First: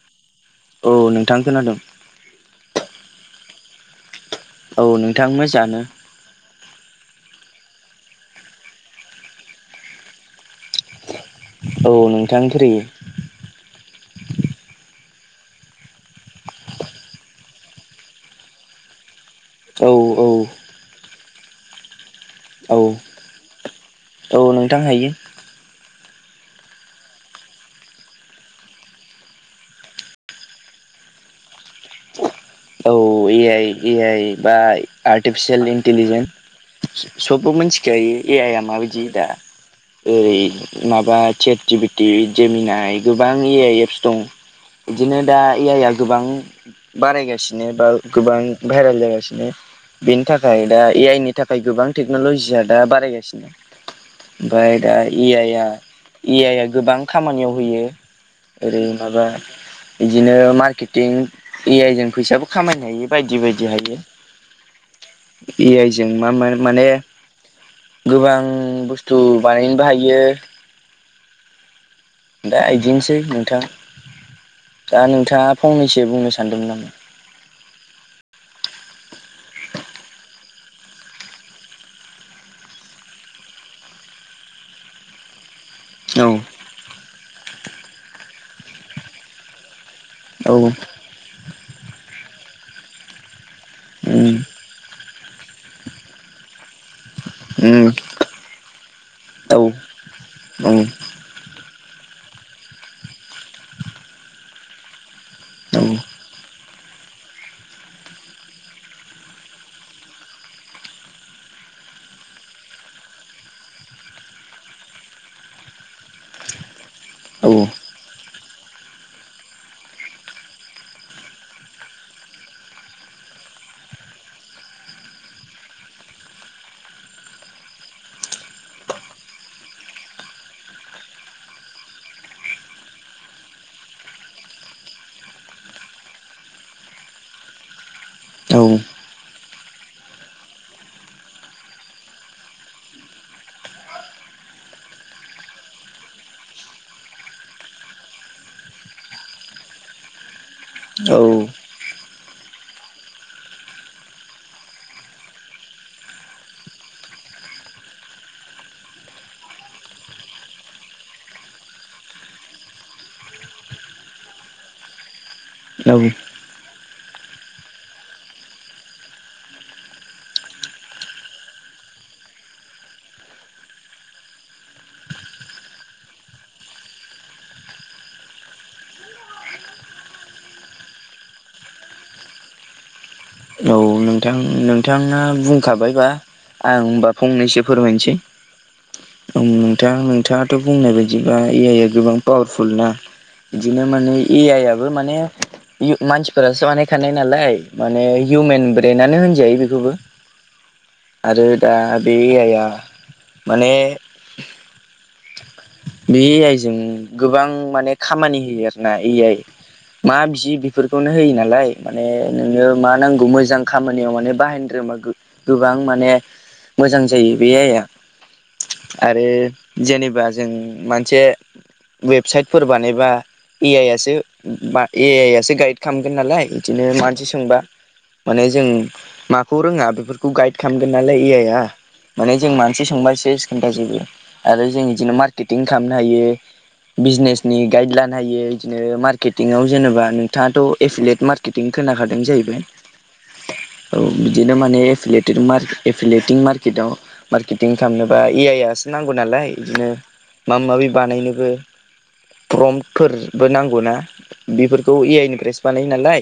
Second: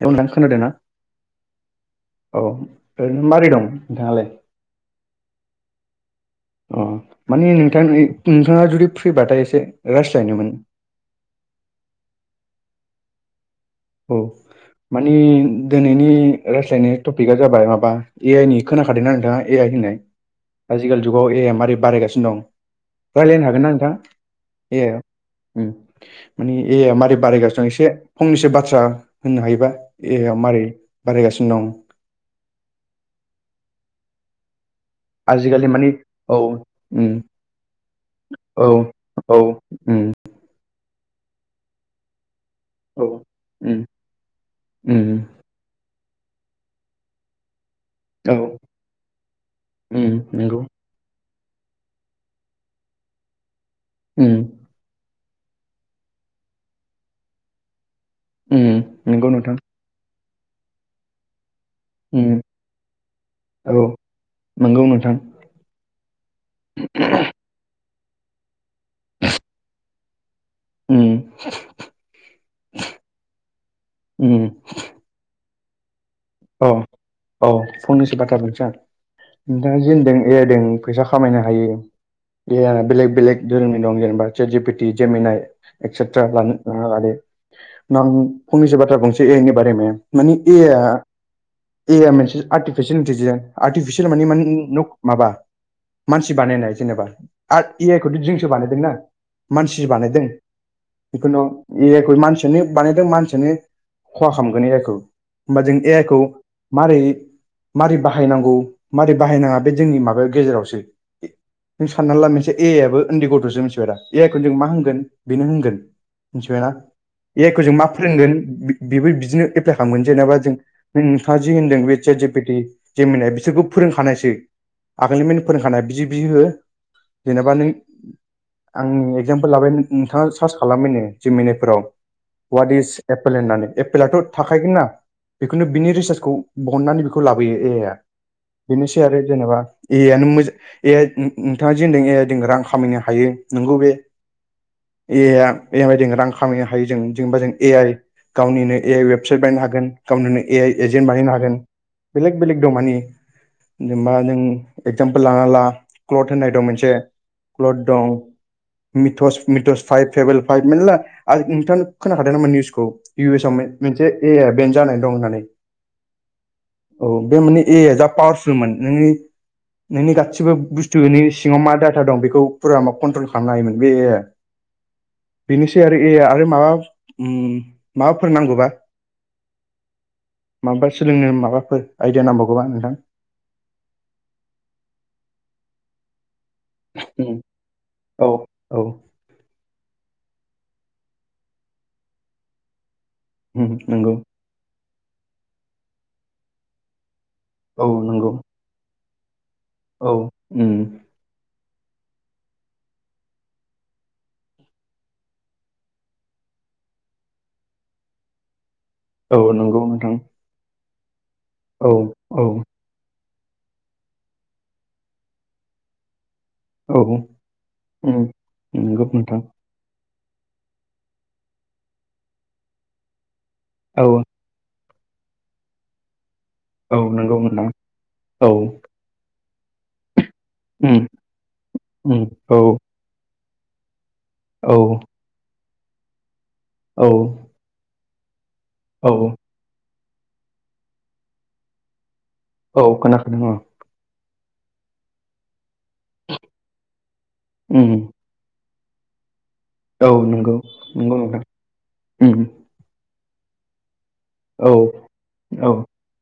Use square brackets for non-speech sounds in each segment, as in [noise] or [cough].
दे अब्ला औ नोंथां खोनादों। औ ओरैनो माबोरै दं नोंथाङालाय? औ नोंथां मोजाङानो। अ मानि नोंथां नो-नोंथाङा जुदि फ्रिबाथाय एसे रास्लायनोमोन। औ नोंथां फ्रि। औ। मानि दिनैनि रायज्लायनाय टपिकआ जाबाय माबा ए आइ नि खोनाखादोंना नोंथाङा? ए आइ औ होननाय औ आजिखालि जुगाव ए आइआ मारै बारायगासिनो दं औ रायलायनो हागोन ना नोंथां? औ नोंथां ए हायो उम माने ए आइया मारै बारायगानो दं एसे फंनैसो बाथ्रा ओ होननो हायोबा देहाया मारै बारायगासिनो दं औ ए आइ ए आइ बा आजिखालि आर्टिफिसियेल मानि इन्टिलिजेन औ उम सबबो मिथिखायो ए आइ औ आ माबायदि दा औ उम ओरै माबा चेट जिफिटि जेमिनाय औ गोबां ए उम आइ एप्स दं उम बिदिनो दा ए आइ आ गोबां बारायगासिनो बा गोबां औ भाइरेल जागासिनो उम बेनि नंगौ थाखाय दा ए आइ नि नि थाखाय गोबां टेक्न'लजिया दा बारायगासिनो। उम। ओमफ्राय दा ए आइ आ ए आइ आ गोबां खामानियाव होयो। ओरै उम माबा नंगौ नोंथां बिदिनो मार्केटिं ए आइ जों उम फैसा खामायनो हायि बायदि बायदि औ हायो नंगौ नोंथां ए आइजोंों मा माने गोबां बुस्थु बानायनोबो हायो। उम दा इदिनोसै नोंथाङा उम दा नोंथाङा फंनैसो बुंनो औ सानदोंमोन नामा? औ फंनैसो बाथ्रा बुंसां। नोंथाङा जे होनदों ए आइ दों फैसा खामायनो हायो। ए आइ आ बेलेग बेलेग धोरोमनि दं जेनेबा set P T Gemini etcetera औ लानो लादो नों फंनैसो बाथ्रा बुंनोसै ए आइ नि बारे नो मानि औ ए आइ आ ए आइ आ मोनसे आर्टिफिसियेल इन्टिलिजेन्स आर्टिफिसियेल उम माने नो माबा मानसि बानायनाय जेनेबा आर उम ए आइ खौ बिदजों बानायदोंना मानसिसो बानायदों। उम। जिखुनु ए आइखौ मानसियानो बानायदों मानसियानो खहा खालामगोन ए आइ खौ होमबा जों ए आइ खौ मारै मारै बाहायनांगौ मारै बाहायनाङा बे जोंनि माबायाव गेजेरावसो। नों साननानै ला मोनसे ए आइ आआबो उन्दै गथ'सो मिथिबाय दा ए आइ खौनो जों मा होनगोन बेनो होनगोन। मिथिबायना ए आइ खौ जों मा फोरोंगोन बेबो बिदिनो एप्लाइ खालामगोन जेनेबा जों नोंथाङा जि होनदों बे चेट जिपिटि जेमिनाय बिसोरखौ फोरोंखानायसै। आगोलनि मेन फोरोंखानाय बिदि बिदि हो जेनेबा नों आंनि एगजामफोर लाबाय नोंथाङा सार्च खालामबायनो जेमिनायफोराव वाट इज एपेल होननानै एपलाथ' थाखायगोन ना। खुनु बिनि रिसार्चखौ बहननानै बेखौ लाबोयो ए आइ आ औ बेनोसै आरो जेनेबा ए आइयानो मोजां ए आइ नो- नोंथाङा जेदों ए आइ दों रां खामायनो हायो नोंगौ बे ए आइया [unintelligible] बायदिजों रां खामायनो हायो जों जेनेबा जों ए आइ गावनिनो ए आइ वेबसाइट बानायनो हागोन गावनिनो ए आइ एजेन्ट बानायनो हागोन। बेलेग बेलेग दं मानि जेनेबा नों एगजामपोल लाना ला क्लथ होननाय दं मोनसे क्लथ दं मिथस मिथस फाइभ फेबोल फाइभ मेलला आरो नोंथां खोनाखादों नामा निउसखौ इउ एस आव मेन मोनसे ए आइ बेन जानानै दं होननानै नौ औ बे माने ए आ जा पावारसुलमोन नोंनि नोंनि गासिबो बुस्थुनि सिङाव मा डाटा दं बेखौ फुरा मा कन्ट्रल खालामनो हायोमोन बे ए आइ आ बेनोसै आरो ए आरो माबा उम माबाफोर नांगौबा माबा सोलोंनो माबाफोर आइडिया नांबावगौबा नोंथां औ नोंथां नोंथाङा बुंखाबायबा आं होनबा उम फंनैसो फोरमायनोसै औ नोंथां नोंथाङाथ' बुंनाय बायदिबा ए आइ आ गोबां पावारफुल ना उम बिदिनो नंगौ माने ए आइ आबो माने मानसिफोरासो बानायखानाय नालाय औ माने नंगौ मेन ब्रेनानो होनजायो बेखौबो औ उम आरो दा बे ए आइ या माने बे आइजें गोबां माने खामानि होयो आरोना ए औ आइ नंगौ नोंथां मा बिदि बेफोरखौनो होयो नालाय औ माने औ नोङो मा नांगौ मोजां खामानियाव माने बाहायनो रोंबा गोबां माने औ मोजां जायो बे आइआ उम नंगौ आरो नोंथां जेनेबा जों मोनसे वेबसाइटफोर बानायोबा ए आइ औ आसो बा एआइयासो गाइद खालामगोन नालाय बिदिनो औ मानसि नंगौ सोंबा नोंथां माने औ जों माखौ रोङा बेफोरखौ गाइड खालामगोन उम नालाय ए आइ आ उम माने जों औ मानसि सोंबा सेस खोनथा जोबो आरो औ जों बिदिनो मा मारकेटिं खालामनो हायो औ बिजनेसनि गाइद लानो हायो बिदिनो औ मार्केटिंआव जेनेबा नों थाङाथ' एफिलेट मार्केटिं खोनाखादों जाहैबाय औ खोनाखादों औ औ बिदिनो मानेे एफेलेथि मार एफिलिटिं मार्केटआव मार्केटिं उम खालामनो बा ए आइआसो नांगौ नालाय बिदिनो औ नंगौ माबा माबि नंगौ नोंथां बानायनोबो उम फ्रमफोरबो नांगौ ना औ बेफोरखौ ए आइ निफ्रायसो औ बानायो नालाय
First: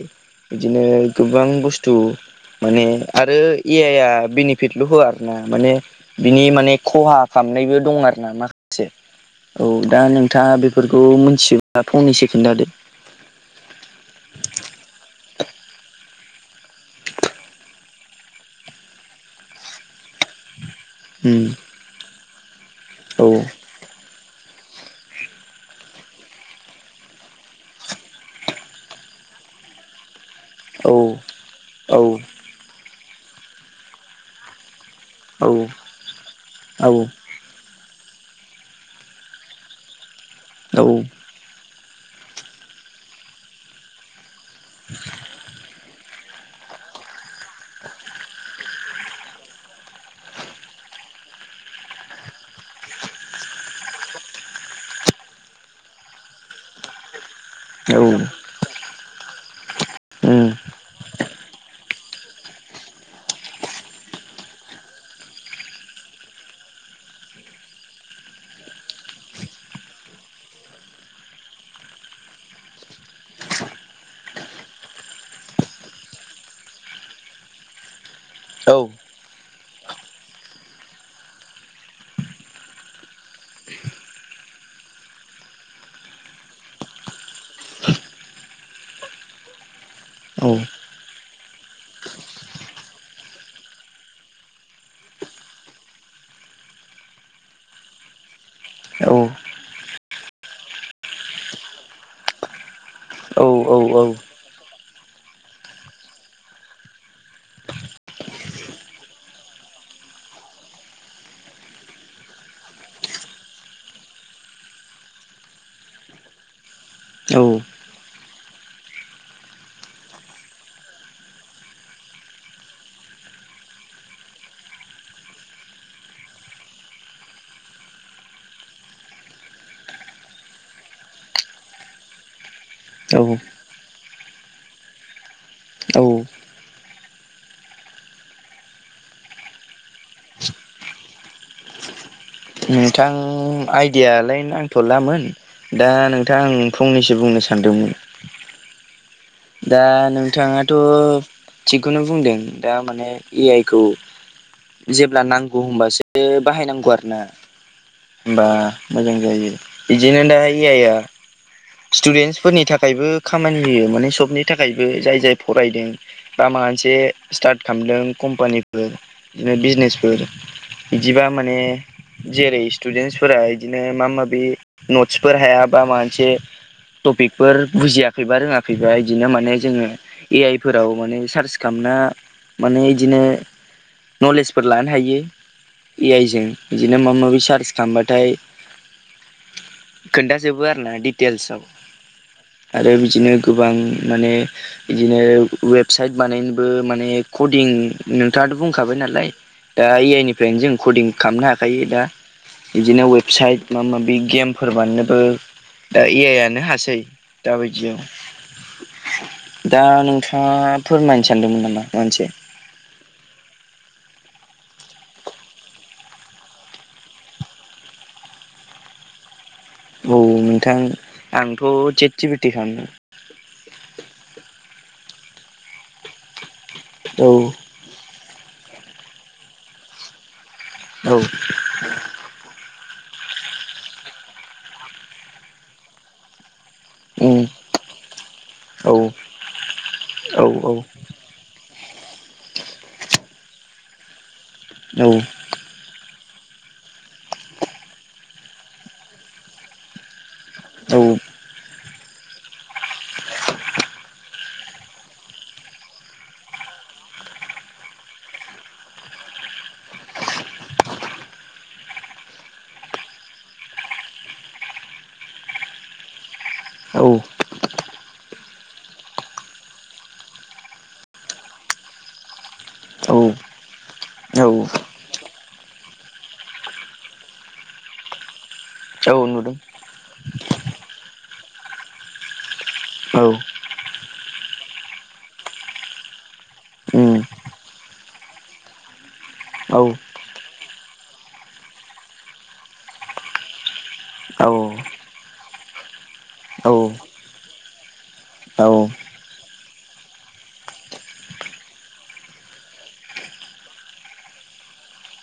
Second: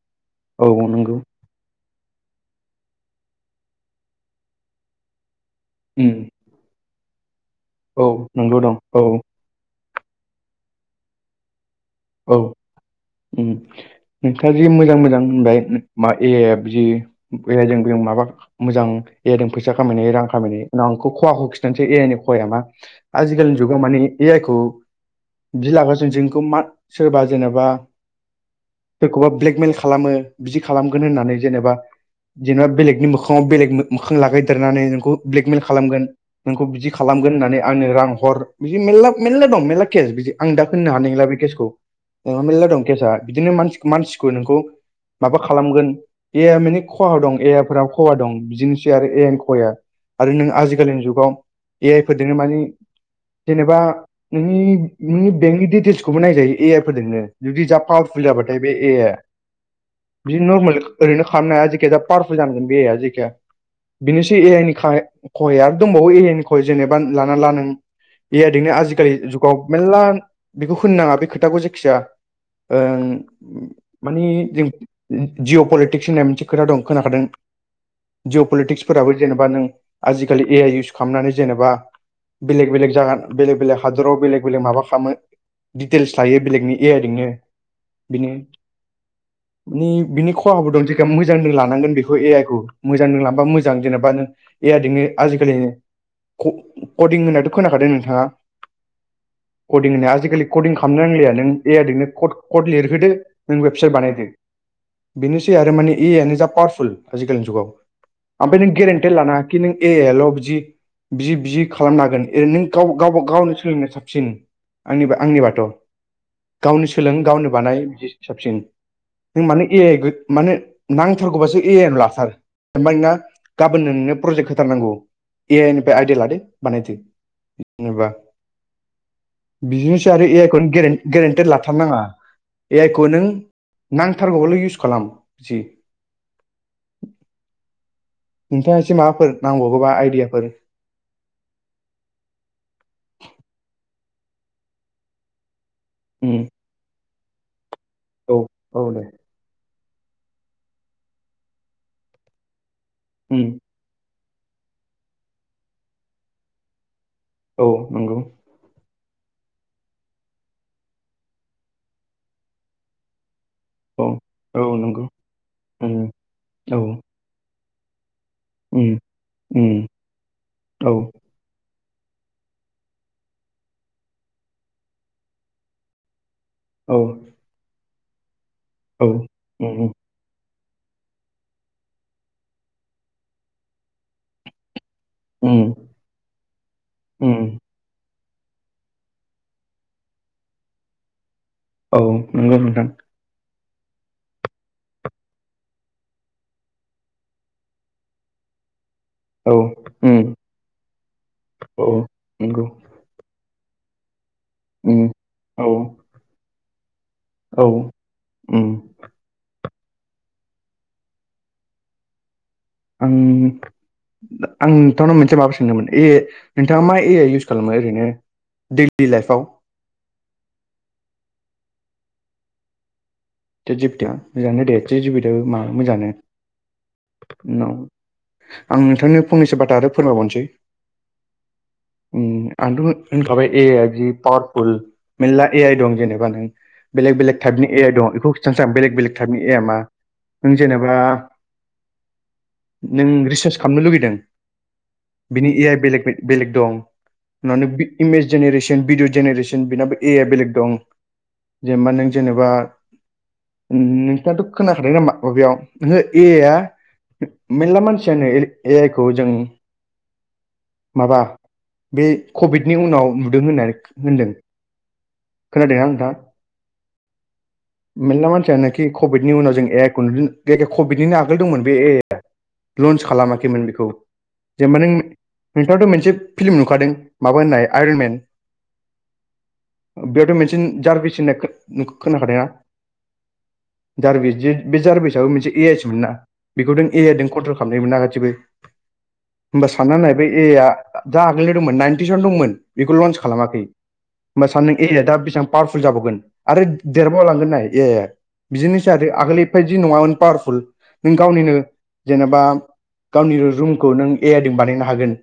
औ बिदिनो नंगौ गोबां बुस्थ थु माने आरो ए आइ आ बेनिफिटल' होआ आरो ना माने उम बिनि माने खहा खालामनायबो दं औ आरो ना नोंगौ दं माखासे औ औ दा नोंथाङा बेफोरखौ मिथियोबा फंनैसो औ खिनथादो उम नोंथाङा जि मोजां मोजां होनबाय मा ए आइआबो जि ए आइ जों बेयाव माबा मोजां ए आइदों फैसा खामायनाय रां खामायनाय उनाव आंखौ उम खहाखौ खिथा ए आइ नि खहाया मा औ आजिखालिनि जुगाव माने ए आइ खौ बिदि लाग्रा जों जोंखौ मा सोरबा जेनेबा खौबा ब्लेकमेल खालामो बिदि औ खालामगोन होननानै जेनेबा जेनेबा बेलेगनि मोङाव बेलेग मोखां लागायदेरनानै खो औ ब्लेग मेल खालामगोन नोंखौ औ बिदि खालामगोन होननानै आंनो रां हर बिदि मेरला मेलला दं मेरला केस बिदि आं दा औ खोननो उम हानाय नोंला बे केसखौ ओ मेर्ला दं केसा बिदिनो मानसि मानसिखौ नोंखौ माबा खालामगोन ए आ माने खहा दं ए आ फोराबो खहा दं बिदिनो थिया आरो ए आइनि खहाया आरो नों आजिखालिनि जुगाव ए आइ फोरजोंनो मानि जेनेबा नोंनि नोंनि बेंकनि डिटेल्सखौबो नायजायो ए आइ फोरजोंनो जुदि जा औ पावारफुल जाबाथाय बे ए आइ आ बिदि नरमेल ओरैनो खालामनो हाया जेखिजा पावारफुरफुल जानांगोन बेरा जेखिया बिनोसै ए आइ नि खा खहाया आरो दंबावो ए आइ नि खहह जेनेबा लाना ला नों बेबायदिनो आजिखालि जुगाव मेरला बेखौ होनो नाङा बे खो थाखौ जेखिजाया ओं माने जों जिअ' पलिटिक्स होननाय मोनसे खोथा दं खोनाखादों। जिअ' पलिटिक्सफोराबो जेनेबा नों आजिखालि ए आइ इउसु खालामनानै जेनेबा बेलेग बेलेग जागा बेलेग बेलेग हादराव बेलेग बेलेग माबा खालामो दिडिटेल्स थायो बेलेकनि ए आइ जोंनो बिनो बिनि खहाबो दं। मोजांनो लानांगोन बेखौ ए आइ खौ मोजांजों लांबा मोजां जेनेबा नों ए आइदोंनो आजिखालि क कदिं होननायथ' खोनाखादों नोंथाङा? कदिं आजिखालि कडिंखौ हामनो नांलिया नों ए‌ आइजोंनो क कट लिरहोदो नों वेबसाइट बानायदो। बेनोसै आरो माने ए आइ आनो जा पावारफुल आजिखालिनि जुगाव। ओमफ्राय नों गेरेन्टि लानांयाखि नों ए आइल' बिदि बिजि बिजि खालामनो हागोन ए नों गाव गावबा गावनो सोलोंनाया साबसिन आंनि आंनि बाथ'। गावनो सोलों गावनो बानाय बिदि साबसिन। नों माने ए आइखो माने नांथारगौबासो ए आइ लाथार। ओमफ्राय नोंङा गाबोननो नोंनो प्रजेक्ट होथारनांगौ ए आइ निफ्राय आइडिया लादो बानायदो। जेनेबा बिदिनोसै आरो ए आइ गेरेन्ट गेरेन्टे लाथारनााङा ए औ आइखौनो नांथारगौबाल' इउस खालाम जि औ नोंथाङा एसे माबाफोर नांबावगौबा आइदियाफोर नोंथां आइडियालाय नांथ'लामोन दा उम नोंथां फंनैसो बुंनो सानदोंमोन। औ औ दे दा नोंथाङाथ' थिगखौनो बुंदों दा माने उम ए आइखौ जेब्ला नांगौ होनबासो बाहायनांगौ आरो ना। औ नंगौ होनबा मोजां जायो। बिदिनो दाहाय ए आइआ स्टुदेन्सफोरनि थाखायबो खामानि होयो माने औ सबनि औ थाखायबो नंगौ जाय जाय फरायदों उम बा माबा औ मोनसे स्टार्ट खालामदों कम्पानिफोर उम बिदिनो उम बिजनेसफोर औ बिदिबा माने जेरै स्टुदेन्सफोरा बिदिनो मा माबि नटसफोर हायाबा मा मोनसे औ बेफोर बुजियाखैबा रोङाखैबा औ बिदिनो माने जोङो उम ए आइफोराव माने सार्च खालामना माने बिदिनो नलेजफोर लानो हायो उम ए आइजों बिदिनो माबा माबि उम सार्च थांबाथाय खोन्थाजोबो आरो ना डिटेल्साव औ नंगौ नोंथां आरो बिदिनो गोबां माने बिदिनो वेबसाइट बानायनोबो माने कदिं नोंथाङाथ' बुंखाबाय नालाय। औ दा ए उम आइनिफ्रायनो जों कदिं खालामनो औ हाखायो दा नंगौ बिदिनो वेबसाइट माबा माबि गेमफोर उम बाननोबो औ दा ए आइयानो हासै औ दाबायदियाव उम दा नोंथाङा फोरमायनो सानदोंमोन नामा माबा मोनसे? आं आं नोंथांनाव मोनसे माबा सोंदोंमोन ए नोंथाङा मा ए आइ उयुस खालामो ओरैनो? दैलि लाइफाव औ नोंथां आंथ' सेतजिभेथि खालामो। सेतजिभितिया मोजाङानो दे सेतजिभितियाबो मा मोजाङानो उनाव आं नोंथांनो फंनैसो बाथा आरो फोरमायबावनोसै। औ उम आंथ होनखाबाय ए आइया जि पावारफुल मेरला ए आइ दं जेन'बा नों बेलेग बेलेग उम टाइपनि ए आइ दं बेखौ खिथानोसै आं औ बेलेग बेलेग टाइपनि ए आ मा? औ नों जेनेबा नों रिसार्च खालामनो लुुबैदों? औ। बिनि ए आइ बेलेग बेलेग दं। होननानै इमेज जेनेरेसन भिडिअ जेनेरेसन बेनाबो ए बेलेग दं जेनेबा नों जेनेबा [inaudible] नोंथाङाथ' खोनाखादों नामा? बबेयाव नोङो ए आ मेरला मानसियानो ए आइ खौ जों माबा बे कभिडनि उनाव नुदों होननानै होनदों। खोनाया नोंथां। औ। मेरला मानसियानोखि कभिडनि उनाव जों ए खन्दु जखे कभिडनिनो आगोल दंमोन बे ए लन्स औ खालामाखैमोन बेखौ। औ जेनेबा नों नोंथाङाथ' मोनसे फिल्म नुखादों माबा होननाय आयरनमेन औ नुदों। बेयावथ' मोनसे जारबिस होननाय खोनाखादों ना? औ। जार्बिस बे जार्बिसाबबो मोनसे एएइसमोन ना? बेखौ नों ए उम आइ जों कन्ट्रल खालामनाय मोनना गासिबो होमबा औ सानना नाय बे ए आइ दा आगोलनि दंमोन नाइनटिसन दंमोन। बेखौ लन्स खालामाखै। होमबा औ सानद एरिया दा बेसेब पावारफुल जाबावगोन आरो उम देरबावलांगोन नाय ए औ औ बिदिनोसै आरो आगोल एबायदि नङामन पावारफुल नों गावनिनो जेनेबा गावनि रुमखौ नों एआइदों बानायनो हागोन।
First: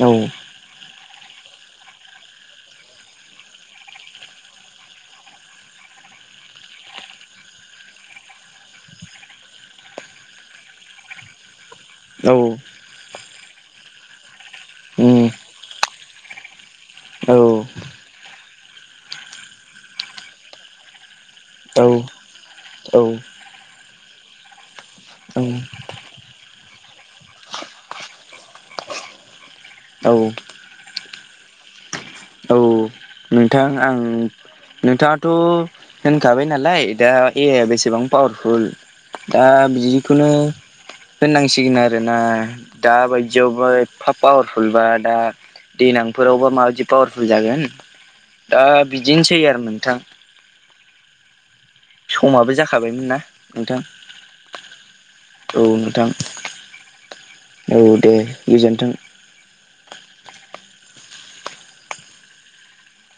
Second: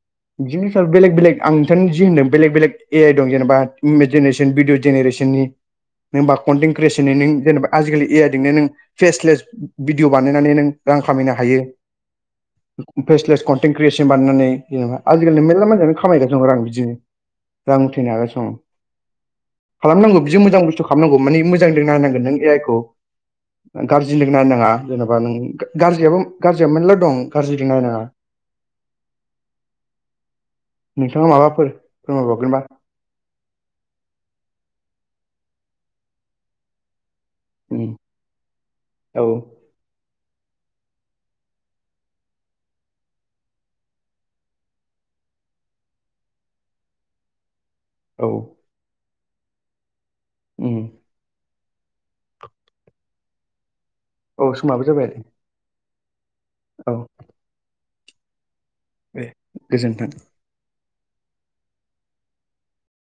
औ। बिदिनो सार बेलेग बेलेग आं नोंथांनि जि होनदों बेलेग बेलेग ए आइ दं जेनेबा इ जेनेरेसन भिडिअ जेनेरेसन नि नोंबा कन्टेन्ट क्रियेसनै नों जेनेबा आजिखालि ए आइदिंनो नों केसलेस भिडिअ' बानायनानै नों रां खामायनो हायो। औ। फेसलेस कन्टेन्ट क्रियेसन बानायनानै जेनेबा आजिलि मेरला मानसिानो खामायगासिनो आरो आं बिदिनो रां उथैनो हागासिनो खालामनांगौ बिदि मोजां बुस्थु खालामनांगौ। मानि मोजां रनानांगोन नों ए आइ खौ गाज्रिजों नायनाङा जेन'बा नों ग्रियाबो गाज्रिया मोनला दं गाज्रिजों नायनाङा। [inaudible] औ। नोंथाङा माबाफोर औ फोरमायबावगोनबा? नोंथां आं नोंथाङाथ' होनखाबाय नालाय दा ए उम, बेसेबां पावारफुल औ दा बिदिखौनो होननांसिगोन आरोना दा बायदियावबो एफा पावारफुलबा दा दैलांफोरावबा माबायदि पावारफुल जागोन। औ। दा बिदिनोसै आरो नोंथां। उम ‌। समाबो जाखाबायमोन ना नोंथां। औ समाबो जाबायलै। औ नोंथां। औ। औ दे गोजोन्थों। बे गोजोन्थों।